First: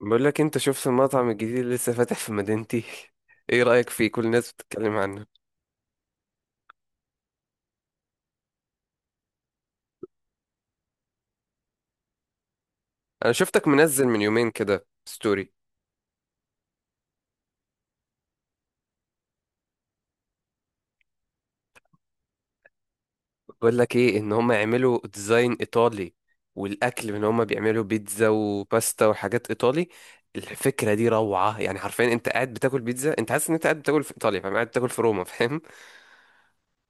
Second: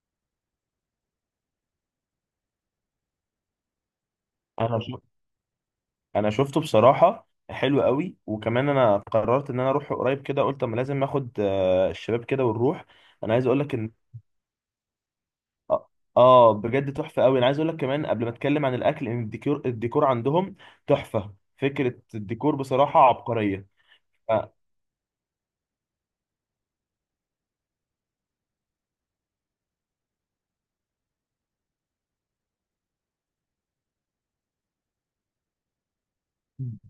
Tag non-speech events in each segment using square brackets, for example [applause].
بقول لك انت شفت المطعم الجديد اللي لسه فاتح في مدينتي. [laughs] ايه رأيك فيه؟ كل الناس انا بتتكلم شو... عنه. انا شفته بصراحه، حلو قوي. وكمان انا قررت ان انا اروح قريب كده. قلت اما لازم اخد الشباب كده ونروح. انا انا عايز اقول شفتك لك ان منزل من 2 يومين كده ستوري. اه بجد تحفه قوي. انا عايز اقول لك كمان قبل ما اتكلم عن الاكل، ان الديكور عندهم تحفه. فكره الديكور بصراحه عبقريه بقول لك ايه، ان هم آه، يعملوا ديزاين ايطالي، والاكل ان هم بيعملوا بيتزا وباستا وحاجات ايطالي. الفكرة دي روعة، يعني حرفيا انت قاعد بتاكل بيتزا، انت حاسس ان انت قاعد بتاكل في ايطاليا، فاهم؟ قاعد بتاكل في روما، فاهم؟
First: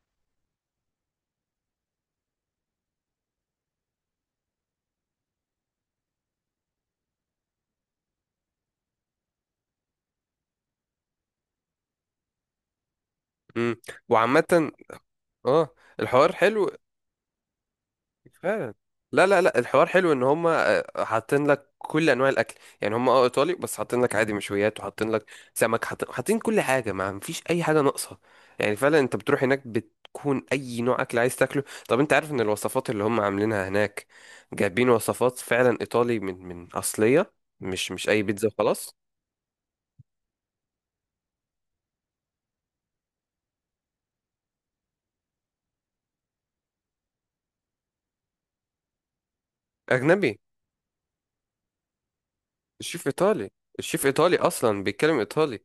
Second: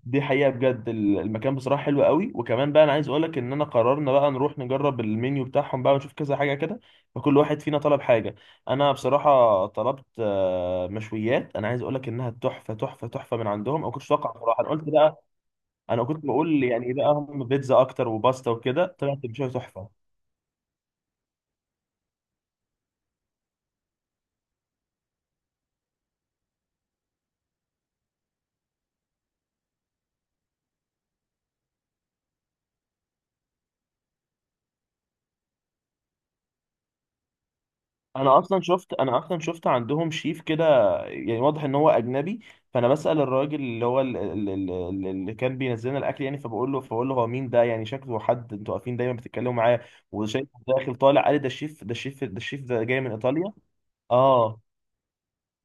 دي حقيقة بجد. المكان بصراحة حلو قوي. وكمان بقى انا عايز اقولك ان انا قررنا بقى نروح نجرب المنيو بتاعهم بقى ونشوف كذا حاجة كده. فكل واحد فينا طلب حاجة. انا بصراحة طلبت مشويات. انا عايز اقولك انها تحفة تحفة تحفة من امم عندهم. انا كنتش اتوقع بصراحة. انا وعامة قلت بقى، اه، انا كنت الحوار بقول حلو يعني ايه بقى، هم بيتزا اكتر وباستا فعلا. وكده طلعت لا لا مشوية لا، الحوار تحفة. حلو ان هم حاطين لك كل انواع الاكل. يعني هم اه ايطالي، بس حاطين لك عادي مشويات، وحاطين لك سمك، حاطين كل حاجه، ما مفيش اي حاجه ناقصه. يعني فعلا انت بتروح هناك بتكون اي نوع اكل عايز تاكله. طب انت عارف ان الوصفات اللي هم عاملينها هناك جايبين وصفات فعلا ايطالي من اصليه، مش اي انا بيتزا اصلا شفت وخلاص. انا اصلا شفت عندهم شيف كده. يعني واضح ان هو اجنبي. فانا بسأل الراجل اللي هو اللي كان بينزل لنا الاكل، يعني فبقول له هو مين ده؟ يعني شكله حد انتوا واقفين دايما بتتكلموا معاه اجنبي. وشايف داخل طالع. قال لي ده الشيف، ده الشيف، ده الشيف، ده جاي الشيف من ايطالي، ايطاليا. الشيف ايطالي اه. اصلا بيتكلم ايطالي.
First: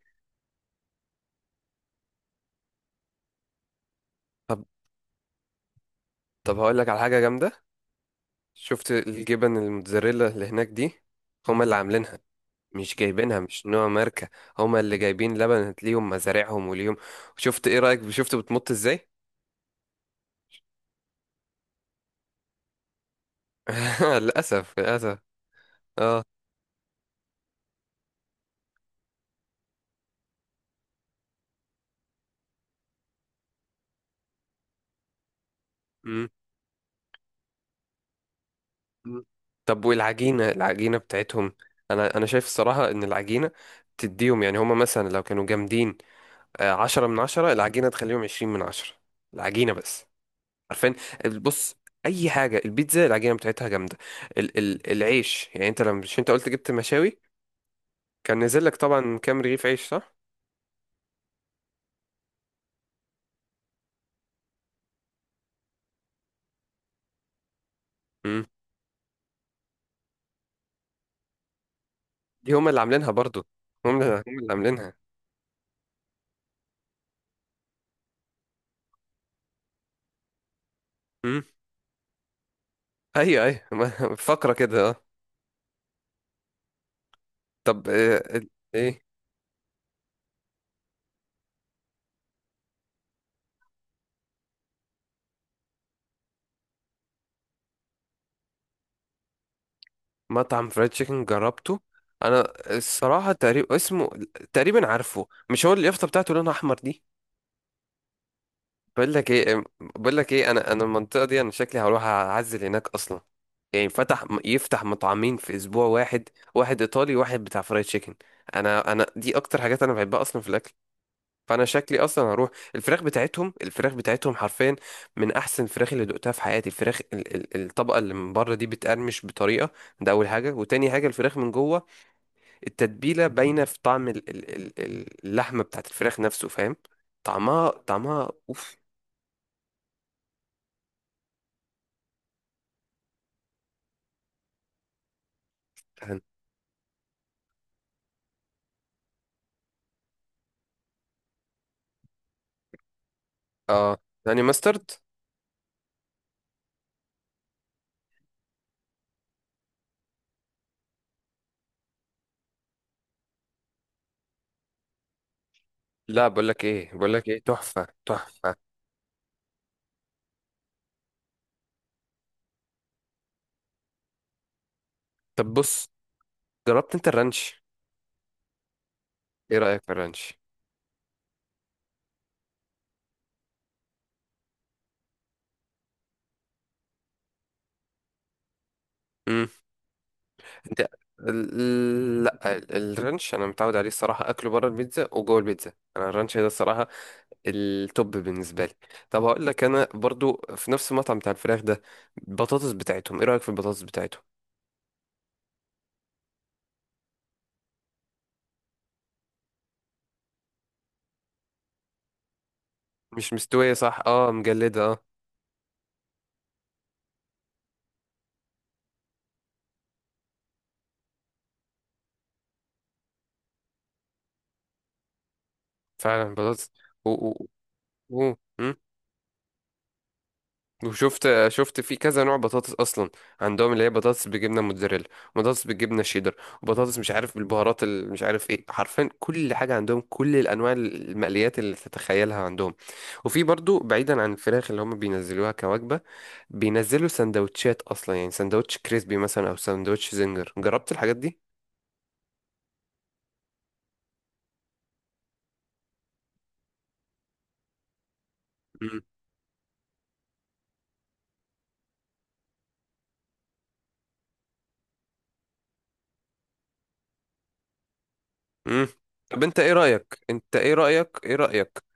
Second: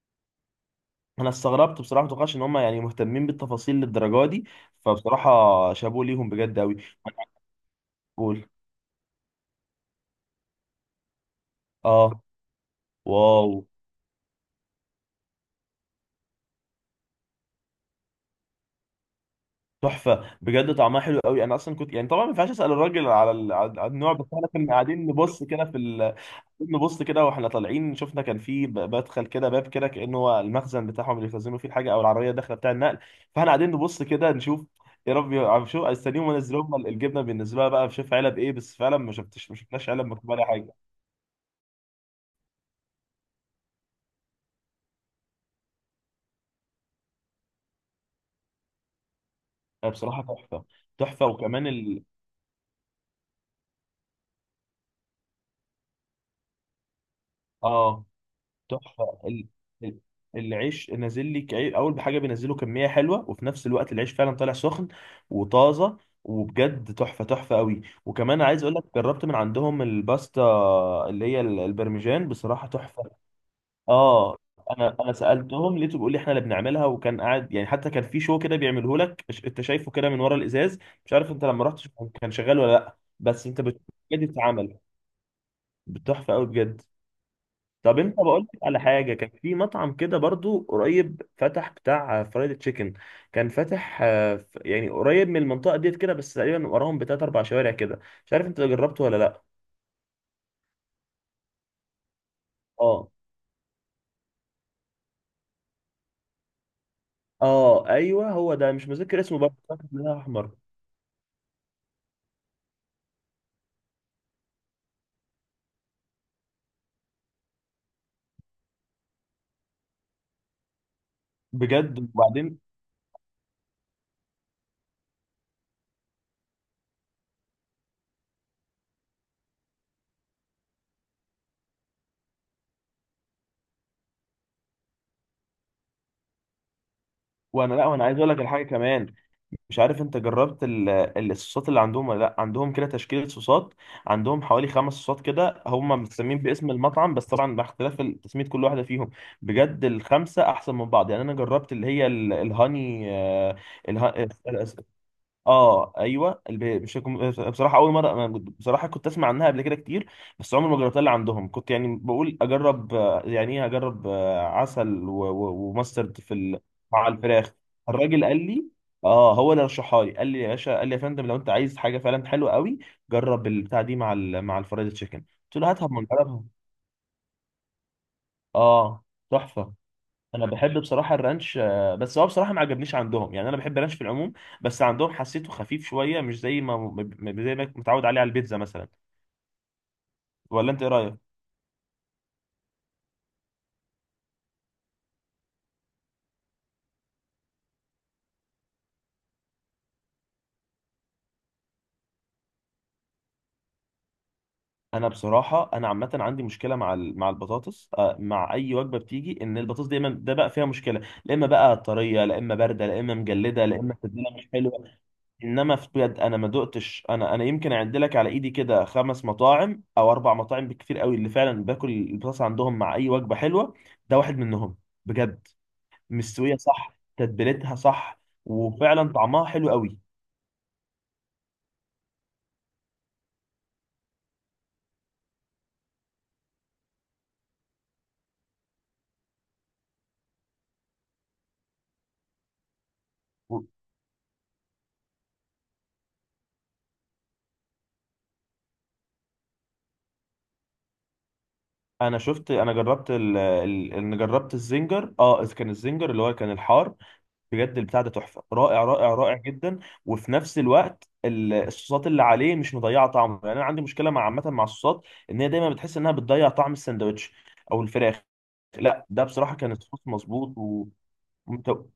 انا استغربت بصراحه، ما توقعش ان هم يعني مهتمين بالتفاصيل للدرجه دي. طب فبصراحه، شابوه ليهم طب بجد قوي. هقول لك على حاجه جامده. قول. شفت الجبن الموتزاريلا اللي هناك دي؟ هما اللي اه. عاملينها، مش جايبينها، مش واو، نوع ماركة. هما اللي جايبين لبن، ليهم مزارعهم وليهم. شفت؟ ايه رأيك؟ شفت بتمط ازاي؟ تحفه بجد، طعمها حلو قوي. انا اصلا كنت يعني، طبعا ما ينفعش اسال الراجل على على النوع. [laughs] بس احنا للأسف، كنا قاعدين للأسف. نبص كده في اه. نبص كده واحنا طالعين. شفنا كان في بدخل كده باب كده، كانه هو المخزن بتاعهم اللي بيخزنوا فيه الحاجه، او العربيه الداخله بتاع النقل. فاحنا قاعدين نبص كده نشوف، يا رب عم شو استنيهم مم. ونزلوا لهم الجبنه. بالنسبه لها بقى، شوف علب ايه! بس فعلا ما مم. شفتش، ما طب شفناش علب مكتوب عليها والعجينة، حاجه. العجينة بتاعتهم، انا شايف الصراحة ان العجينة تديهم، يعني هما مثلا لو كانوا جامدين 10 من 10، العجينة تخليهم 20 من 10. العجينة بس، بصراحه تحفه. عارفين؟ تحفه. وكمان بص، اي حاجه البيتزا العجينه بتاعتها جامده. ال العيش، يعني انت لما، مش انت قلت جبت مشاوي؟ اه، كان نزل لك طبعا تحفه. كام رغيف عيش، ال- صح؟ العيش نازل لك اول بحاجه، بينزله كميه حلوه. وفي نفس الوقت العيش فعلا طالع سخن وطازه. وبجد تحفه تحفه قوي. وكمان امم عايز اقول لك جربت من عندهم الباستا، اللي هي البرمجان دي بصراحه هما اللي تحفه. عاملينها برضو، هم اللي اه. هم اللي عاملينها. انا سالتهم لقيته بيقول لي احنا اللي بنعملها. وكان قاعد يعني، حتى كان في شو كده بيعمله لك. انت شايفه كده من ورا الازاز. مش عارف امم. انت لما رحت كان شغال ولا لا، ايوه بس انت ايوه، [laughs] بجد فقره بتتعمل كده اه. بتحفه قوي بجد. طب طب انت، بقول لك على ايه، حاجه: كان في مطعم كده برضو قريب فتح بتاع فرايد تشيكن. كان فاتح يعني قريب من المنطقه ديت كده، بس تقريبا وراهم بتلات اربع شوارع كده. مش عارف انت جربته ولا لا؟ مطعم فرايد تشيكن جربته. انا اه. الصراحه تقريبا اسمه، تقريبا عارفه. مش هو اليافطه بتاعته لونها احمر دي؟ اه، ايوه هو ده. مش بقول مذكر لك اسمه، برضه ايه فاكر إن بقول هو لك ايه احمر. انا المنطقه دي انا شكلي هروح اعزل هناك اصلا. يعني فتح، يفتح مطعمين في اسبوع واحد، واحد ايطالي وواحد بتاع فرايد تشيكن. انا دي اكتر حاجات انا بحبها اصلا في الاكل. فانا شكلي بجد. اصلا هروح، وبعدين. الفراخ بتاعتهم، الفراخ بتاعتهم حرفيا من احسن الفراخ اللي دقتها في حياتي. الفراخ ال الطبقه اللي من بره دي بتقرمش بطريقه، ده اول حاجه. وتاني حاجه الفراخ من جوه، التتبيله باينه في طعم ال اللحمه بتاعت الفراخ نفسه، فاهم؟ طعمها، وانا، لا، وانا عايز اقول طعمها لك الحاجه اوف. كمان، مش عارف انت جربت الصوصات اللي عندهم ولا لا؟ عندهم كده تشكيلة صوصات. عندهم حوالي خمس صوصات كده، هم متسمين باسم المطعم، بس طبعا مع اختلاف تسمية كل واحدة فيهم. بجد الخمسة احسن من بعض. يعني انا جربت اللي هي الهاني اه، اله- يعني ماسترد. اه، ايوه مش هكون- بصراحه اول مره. بصراحه كنت اسمع عنها قبل كده كتير. بس عمري ما جربتها اللي عندهم. كنت يعني بقول اجرب يعني ايه، اجرب عسل وماسترد لا، في بقول لك ايه، مع بقول لك ايه، الفراخ. تحفه الراجل قال لي، تحفه. اه هو اللي رشحها لي. قال لي يا باشا، قال لي يا فندم، لو انت عايز حاجه فعلا حلوه قوي، جرب البتاع دي مع مع الفرايد تشيكن. طب قلت له بص، هاتها، ما نجربها. جربت انت الرانش؟ اه، ايه تحفه. رايك في الرانش؟ انا بحب بصراحه الرانش، بس هو بصراحه ما عجبنيش عندهم. يعني انا بحب الرانش في العموم، بس عندهم حسيته خفيف شويه، مش زي ما متعود عليه على البيتزا مثلا. امم. ولا انت انت ايه رايك؟ لا الرانش انا متعود عليه الصراحه اكله بره البيتزا وجوه البيتزا، انا الرانش ده الصراحه التوب بالنسبه لي. طب هقول لك، انا برضو في نفس المطعم بتاع الفراخ ده، البطاطس بتاعتهم، ايه رايك في البطاطس بتاعتهم؟ انا بصراحه انا عامه عندي مشكله مع مع البطاطس، مع اي وجبه بتيجي، ان البطاطس دايما ده بقى فيها مشكله. لا اما بقى طريه، لا اما بارده، لا اما مش مجلده، مستويه لا اما صح، اه تتبيله مش مجلده حلوه. اه. انما في بجد، انا ما دقتش، انا يمكن اعد لك على ايدي كده خمس مطاعم او اربع مطاعم بكتير قوي، اللي فعلا باكل البطاطس عندهم مع اي وجبه حلوه. ده واحد منهم. بجد فعلا مستويه بطاطس صح، و... و... تتبيلتها صح، و... وفعلا طعمها حلو قوي. وشفت، شفت في كذا نوع بطاطس اصلا عندهم، اللي هي بطاطس بالجبنه موتزاريلا، وبطاطس بالجبنه شيدر، وبطاطس مش عارف بالبهارات مش عارف ايه. حرفيا كل حاجه عندهم، كل الانواع، المقليات اللي تتخيلها عندهم. وفي و- برضو، بعيدا عن الفراخ اللي هم بينزلوها كوجبه، بينزلوا سندوتشات اصلا، يعني سندوتش كريسبي مثلا، او سندوتش زنجر. جربت الحاجات دي؟ انا جربت انا جربت الزنجر. اه، إذ كان الزنجر اللي هو كان الحار. بجد البتاع ده تحفه، رائع مم. رائع رائع جدا. وفي نفس الوقت الصوصات اللي عليه مش مضيعه طعمه. يعني انا عندي مشكله مع، عامه، مع الصوصات ان هي دايما بتحس انها بتضيع طعم الساندوتش او الفراخ. مم. لا، ده طب بصراحه انت كان ايه الصوص رايك، انت مظبوط ايه رايك ايه رايك ومت-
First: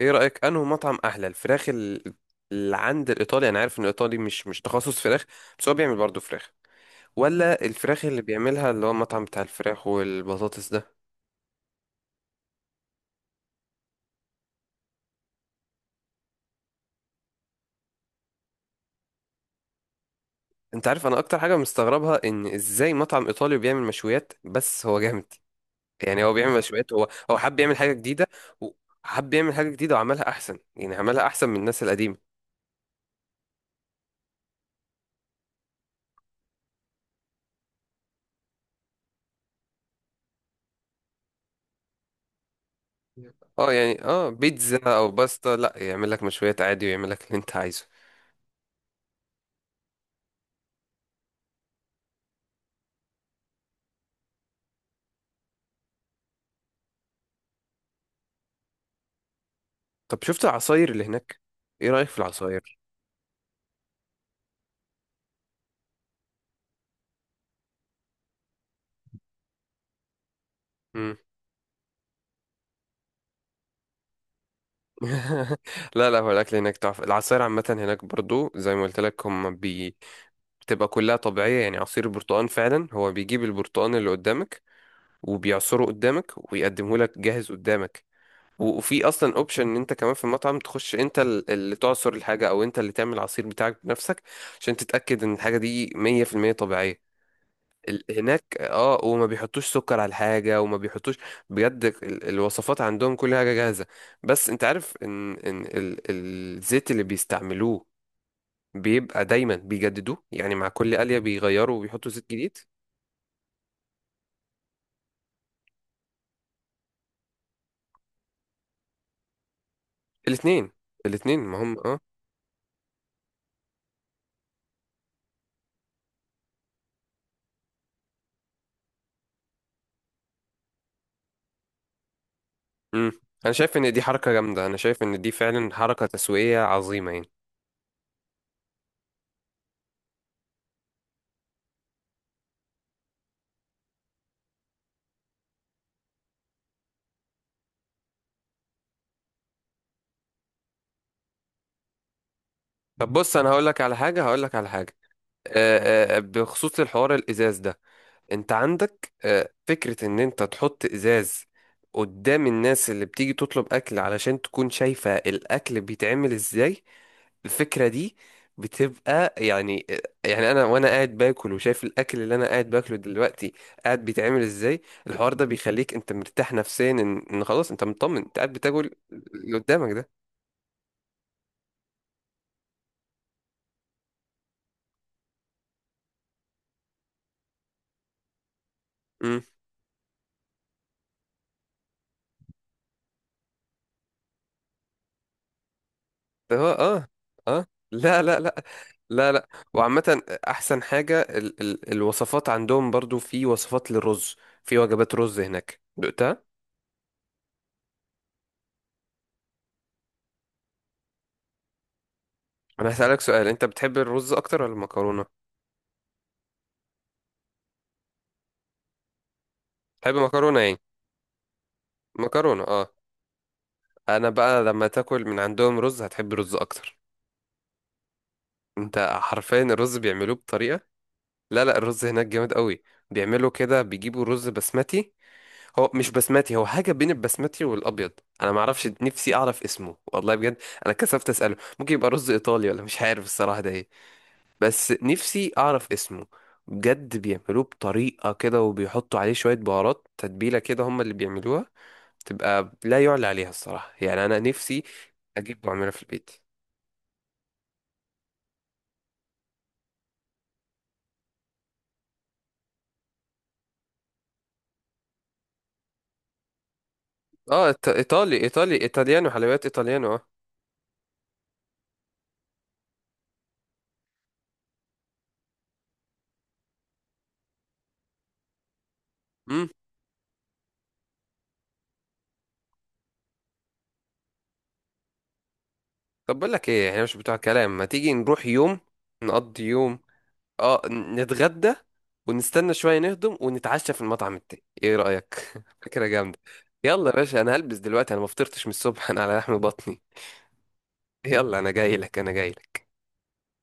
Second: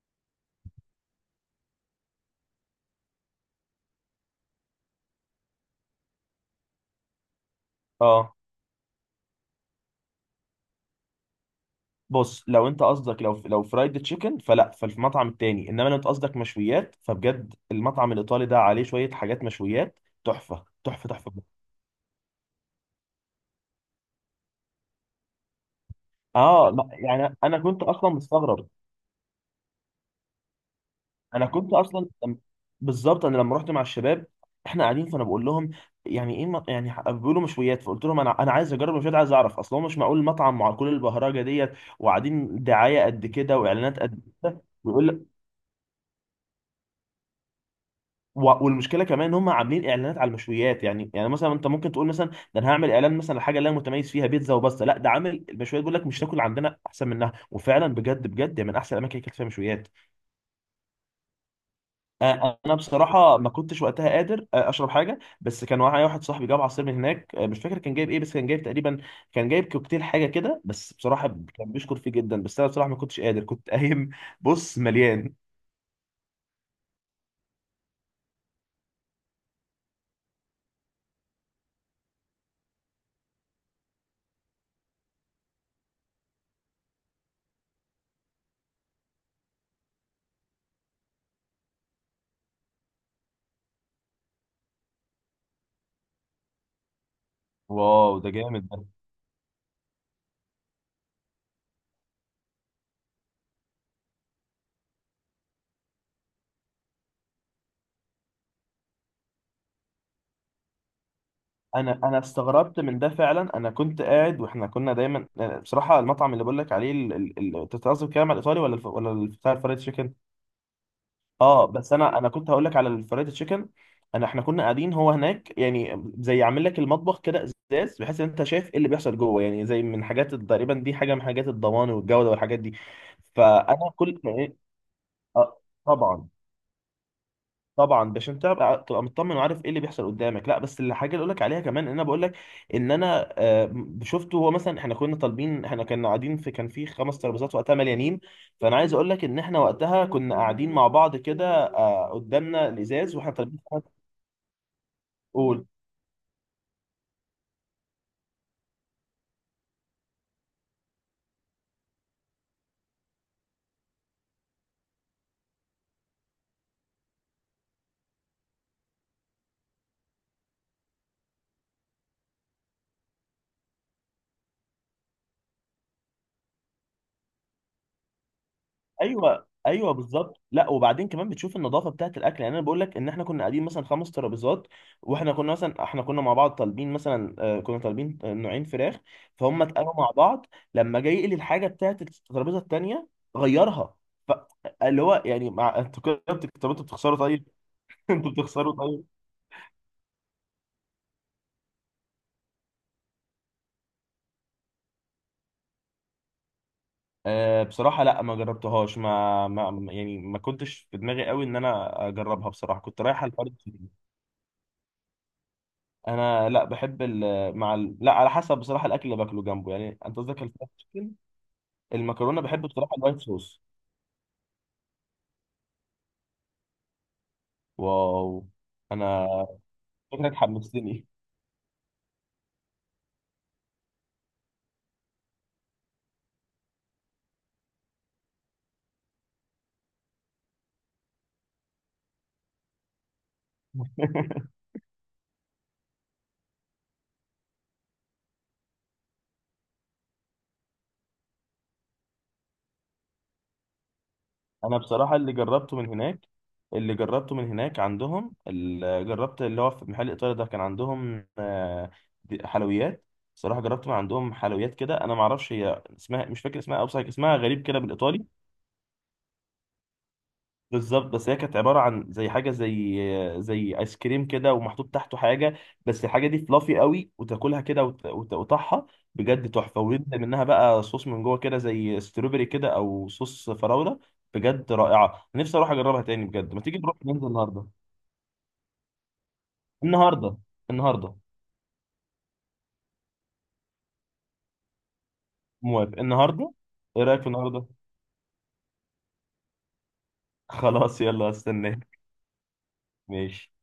ايه رأيك انه مطعم احلى الفراخ اللي عند الايطالي؟ انا عارف ان الايطالي مش تخصص فراخ، بس هو بيعمل برضه فراخ. ولا الفراخ اللي اه. بيعملها اللي هو المطعم بتاع الفراخ والبطاطس ده؟ بص، لو انت قصدك، لو فرايد تشيكن فلا، ففي المطعم التاني. انما لو انت قصدك مشويات، فبجد المطعم الايطالي ده عليه شويه حاجات مشويات تحفه انت عارف تحفه انا تحفه. اكتر حاجة مستغربها، ان ازاي مطعم ايطالي بيعمل مشويات بس هو جامد؟ يعني هو بيعمل اه. لا مشويات، هو يعني هو انا حب يعمل كنت حاجة اصلا جديدة، مستغرب. وحب يعمل حاجة جديدة وعملها احسن، يعني عملها انا احسن من كنت الناس اصلا القديمة. لم- بالظبط، انا لما رحت مع الشباب، احنا قاعدين فانا بقول لهم، يعني ايه؟ بيقولوا مشويات. فقلت لهم انا عايز اجرب مشويات، عايز اعرف. اصل هو مش معقول مطعم مع كل البهرجه ديت، وقاعدين دعايه قد [laughs] كده، اه، واعلانات يعني قد اه كده، بيتزا ويقول او لك. باستا، لا، يعمل لك مشويات عادي ويعمل لك اللي انت عايزه. والمشكله كمان ان هم عاملين اعلانات على المشويات. يعني مثلا انت ممكن تقول مثلا، ده انا هعمل اعلان مثلا لحاجه اللي انا متميز فيها، بيتزا وبس. لا، ده عامل المشويات، بيقول لك مش تاكل عندنا احسن منها. وفعلا بجد بجد، يعني من احسن الاماكن اللي اكلت فيها مشويات. طب شفت العصاير اللي هناك؟ ايه رأيك في انا العصاير؟ بصراحه ما كنتش وقتها قادر اشرب حاجه. بس كان معايا واحد صاحبي جاب عصير من هناك، مش فاكر كان جايب ايه، بس كان جايب تقريبا، كان جايب كوكتيل حاجه كده. بس مم. بصراحه كان بيشكر فيه جدا. بس انا بصراحه ما كنتش قادر، كنت [laughs] قايم. بص مليان. [laughs] لا لا، هو الاكل هناك تحفه، العصاير عامه هناك برضو زي ما قلت لك، هم بي... بتبقى كلها طبيعيه. يعني عصير برتقال، فعلا هو بيجيب البرتقال اللي قدامك وبيعصره قدامك، ويقدمه لك جاهز قدامك. وفي اصلا اوبشن ان انت كمان في المطعم تخش انت اللي تعصر الحاجه، او انت اللي تعمل العصير بتاعك بنفسك، عشان تتاكد ان الحاجه دي 100% طبيعيه. واو، ده هناك جامد ده. اه، وما بيحطوش سكر على الحاجة وما بيحطوش. بجد الوصفات عندهم كل حاجة جاهزة. بس انت عارف ان ان الزيت اللي بيستعملوه بيبقى دايما بيجددوه، يعني مع كل قلية بيغيروا انا وبيحطوا انا زيت جديد. استغربت من ده فعلا. انا كنت قاعد، واحنا كنا دايما بصراحه المطعم اللي بقول لك عليه انت بتقصد كده على الايطالي ولا بتاع الفرايد تشيكن؟ الاتنين، الاتنين ما اه، هم بس اه. انا كنت هقول لك على الفرايد تشيكن. احنا كنا قاعدين هو هناك، يعني زي عامل لك المطبخ كده، ازاز، بحيث ان انت شايف ايه اللي بيحصل جوه. يعني زي من حاجات تقريبا، دي حاجه من حاجات الضمان والجوده والحاجات دي. امم انا شايف فانا ان دي كل ما حركة ايه. جامدة، انا شايف ان دي آه، فعلا حركة طبعا، تسويقية عظيمة يعني. طبعا، باش انت تبقى مطمن وعارف ايه اللي بيحصل قدامك. لا بس الحاجه اللي اقول لك عليها كمان، ان انا بقول لك ان انا، شفته هو مثلا. احنا كنا طالبين، احنا كنا قاعدين في، كان في خمس ترابيزات وقتها مليانين. فانا عايز اقول لك ان احنا وقتها كنا قاعدين مع بعض كده، قدامنا طب الازاز واحنا بص، انا طالبين. هقول لك على حاجة هقول لك على حاجة قول. بخصوص الحوار الازاز ده، انت عندك فكرة ان انت تحط ازاز قدام الناس اللي بتيجي تطلب اكل، علشان تكون شايفة الاكل بيتعمل ازاي. الفكرة دي بتبقى يعني يعني انا وانا قاعد باكل وشايف الاكل اللي انا قاعد باكله دلوقتي قاعد بيتعمل ازاي، الحوار ده بيخليك انت مرتاح نفسيا، ان خلاص انت مطمن انت قاعد بتاكل ايوه، اللي قدامك ايوه، ده. بالظبط. لا، وبعدين كمان بتشوف النظافه بتاعه الاكل. يعني انا بقول لك ان احنا كنا قاعدين مثلا خمس ترابيزات، واحنا كنا مثلا، احنا كنا مع بعض طالبين مثلا، كنا طالبين نوعين فراخ. فهم اتقالوا مع بعض. لما جاي يقلي الحاجه بتاعه الترابيزه التانيه غيرها. ف- اللي هو يعني، مع انتوا كده هو طب انتوا اه. بتخسروا طيب. اه. [laughs] لا انتوا لا لا، بتخسروا طيب. لا لا. وعامة أحسن حاجة، ال الوصفات عندهم، برضو في وصفات للرز، في وجبات رز هناك، دقتها؟ أه بصراحه لا، ما جربتهاش، ما يعني ما كنتش في دماغي قوي ان انا اجربها بصراحه، أنا كنت هسألك رايح على سؤال، الفرد. أنت بتحب الرز أكتر ولا المكرونة؟ انا، لا، بحب لا، على حسب بصراحه الاكل اللي باكله جنبه. يعني تحب انت قصدك مكرونة الفرايد يعني؟ تشيكن، المكرونه مكرونة بحب اه. بصراحه الوايت صوص. أنا بقى لما تاكل من عندهم رز هتحب الرز أكتر. واو، أنت انا حرفيا الرز بيعملوه فكرك بطريقة، حمستني. لا لا، الرز هناك جامد قوي. بيعملوا كده، بيجيبوا رز بسمتي، هو مش بسمتي، هو حاجة بين البسمتي والأبيض. أنا معرفش، نفسي أعرف اسمه والله بجد. أنا كسفت أسأله، ممكن يبقى رز إيطالي ولا مش عارف الصراحة ده إيه. [laughs] بس نفسي أعرف اسمه بجد. بيعملوه بطريقة كده، وبيحطوا عليه شوية بهارات تتبيلة كده هم اللي بيعملوها، تبقى لا يعلى عليها الصراحة يعني. أنا انا نفسي بصراحه، اللي أجيب جربته من وأعملها في هناك البيت. اللي جربته من هناك عندهم، اللي جربت اللي هو في محل ايطالي ده، كان عندهم حلويات. بصراحه جربت من عندهم حلويات كده. انا ما اعرفش هي اسمها، مش فاكر اسمها، او اسمها غريب اه، كده بالايطالي. إيطالي إيطالي، إيطاليانو حلويات إيطاليانو اه. بالظبط. بس هي كانت عباره عن زي حاجه، زي ايس كريم كده ومحطوط تحته حاجه. بس الحاجه دي فلافي قوي، وتاكلها كده وتقطعها. بجد مم. تحفه. وينزل منها بقى صوص من جوه كده، زي ستروبري كده، او صوص فراوله. بجد رائعه. نفسي اروح اجربها تاني. طب بقول بجد ما لك تيجي إيه، نروح إحنا مش ننزل بتوع النهارده. كلام، ما تيجي نروح يوم، نقضي يوم. النهارده. اه، النهارده. نتغدى، ونستنى شوية نهضم، ونتعشى في المطعم التاني. ايه رأيك؟ [laughs] موافق، فكرة جامدة. النهارده. ايه يلا يا رايك في باشا، انا النهارده؟ هلبس دلوقتي، انا ما فطرتش من الصبح. [laughs] انا على لحم بطني. [laughs] خلاص، يلا يلا انا استناك. جاي لك، انا جاي لك. ماشي.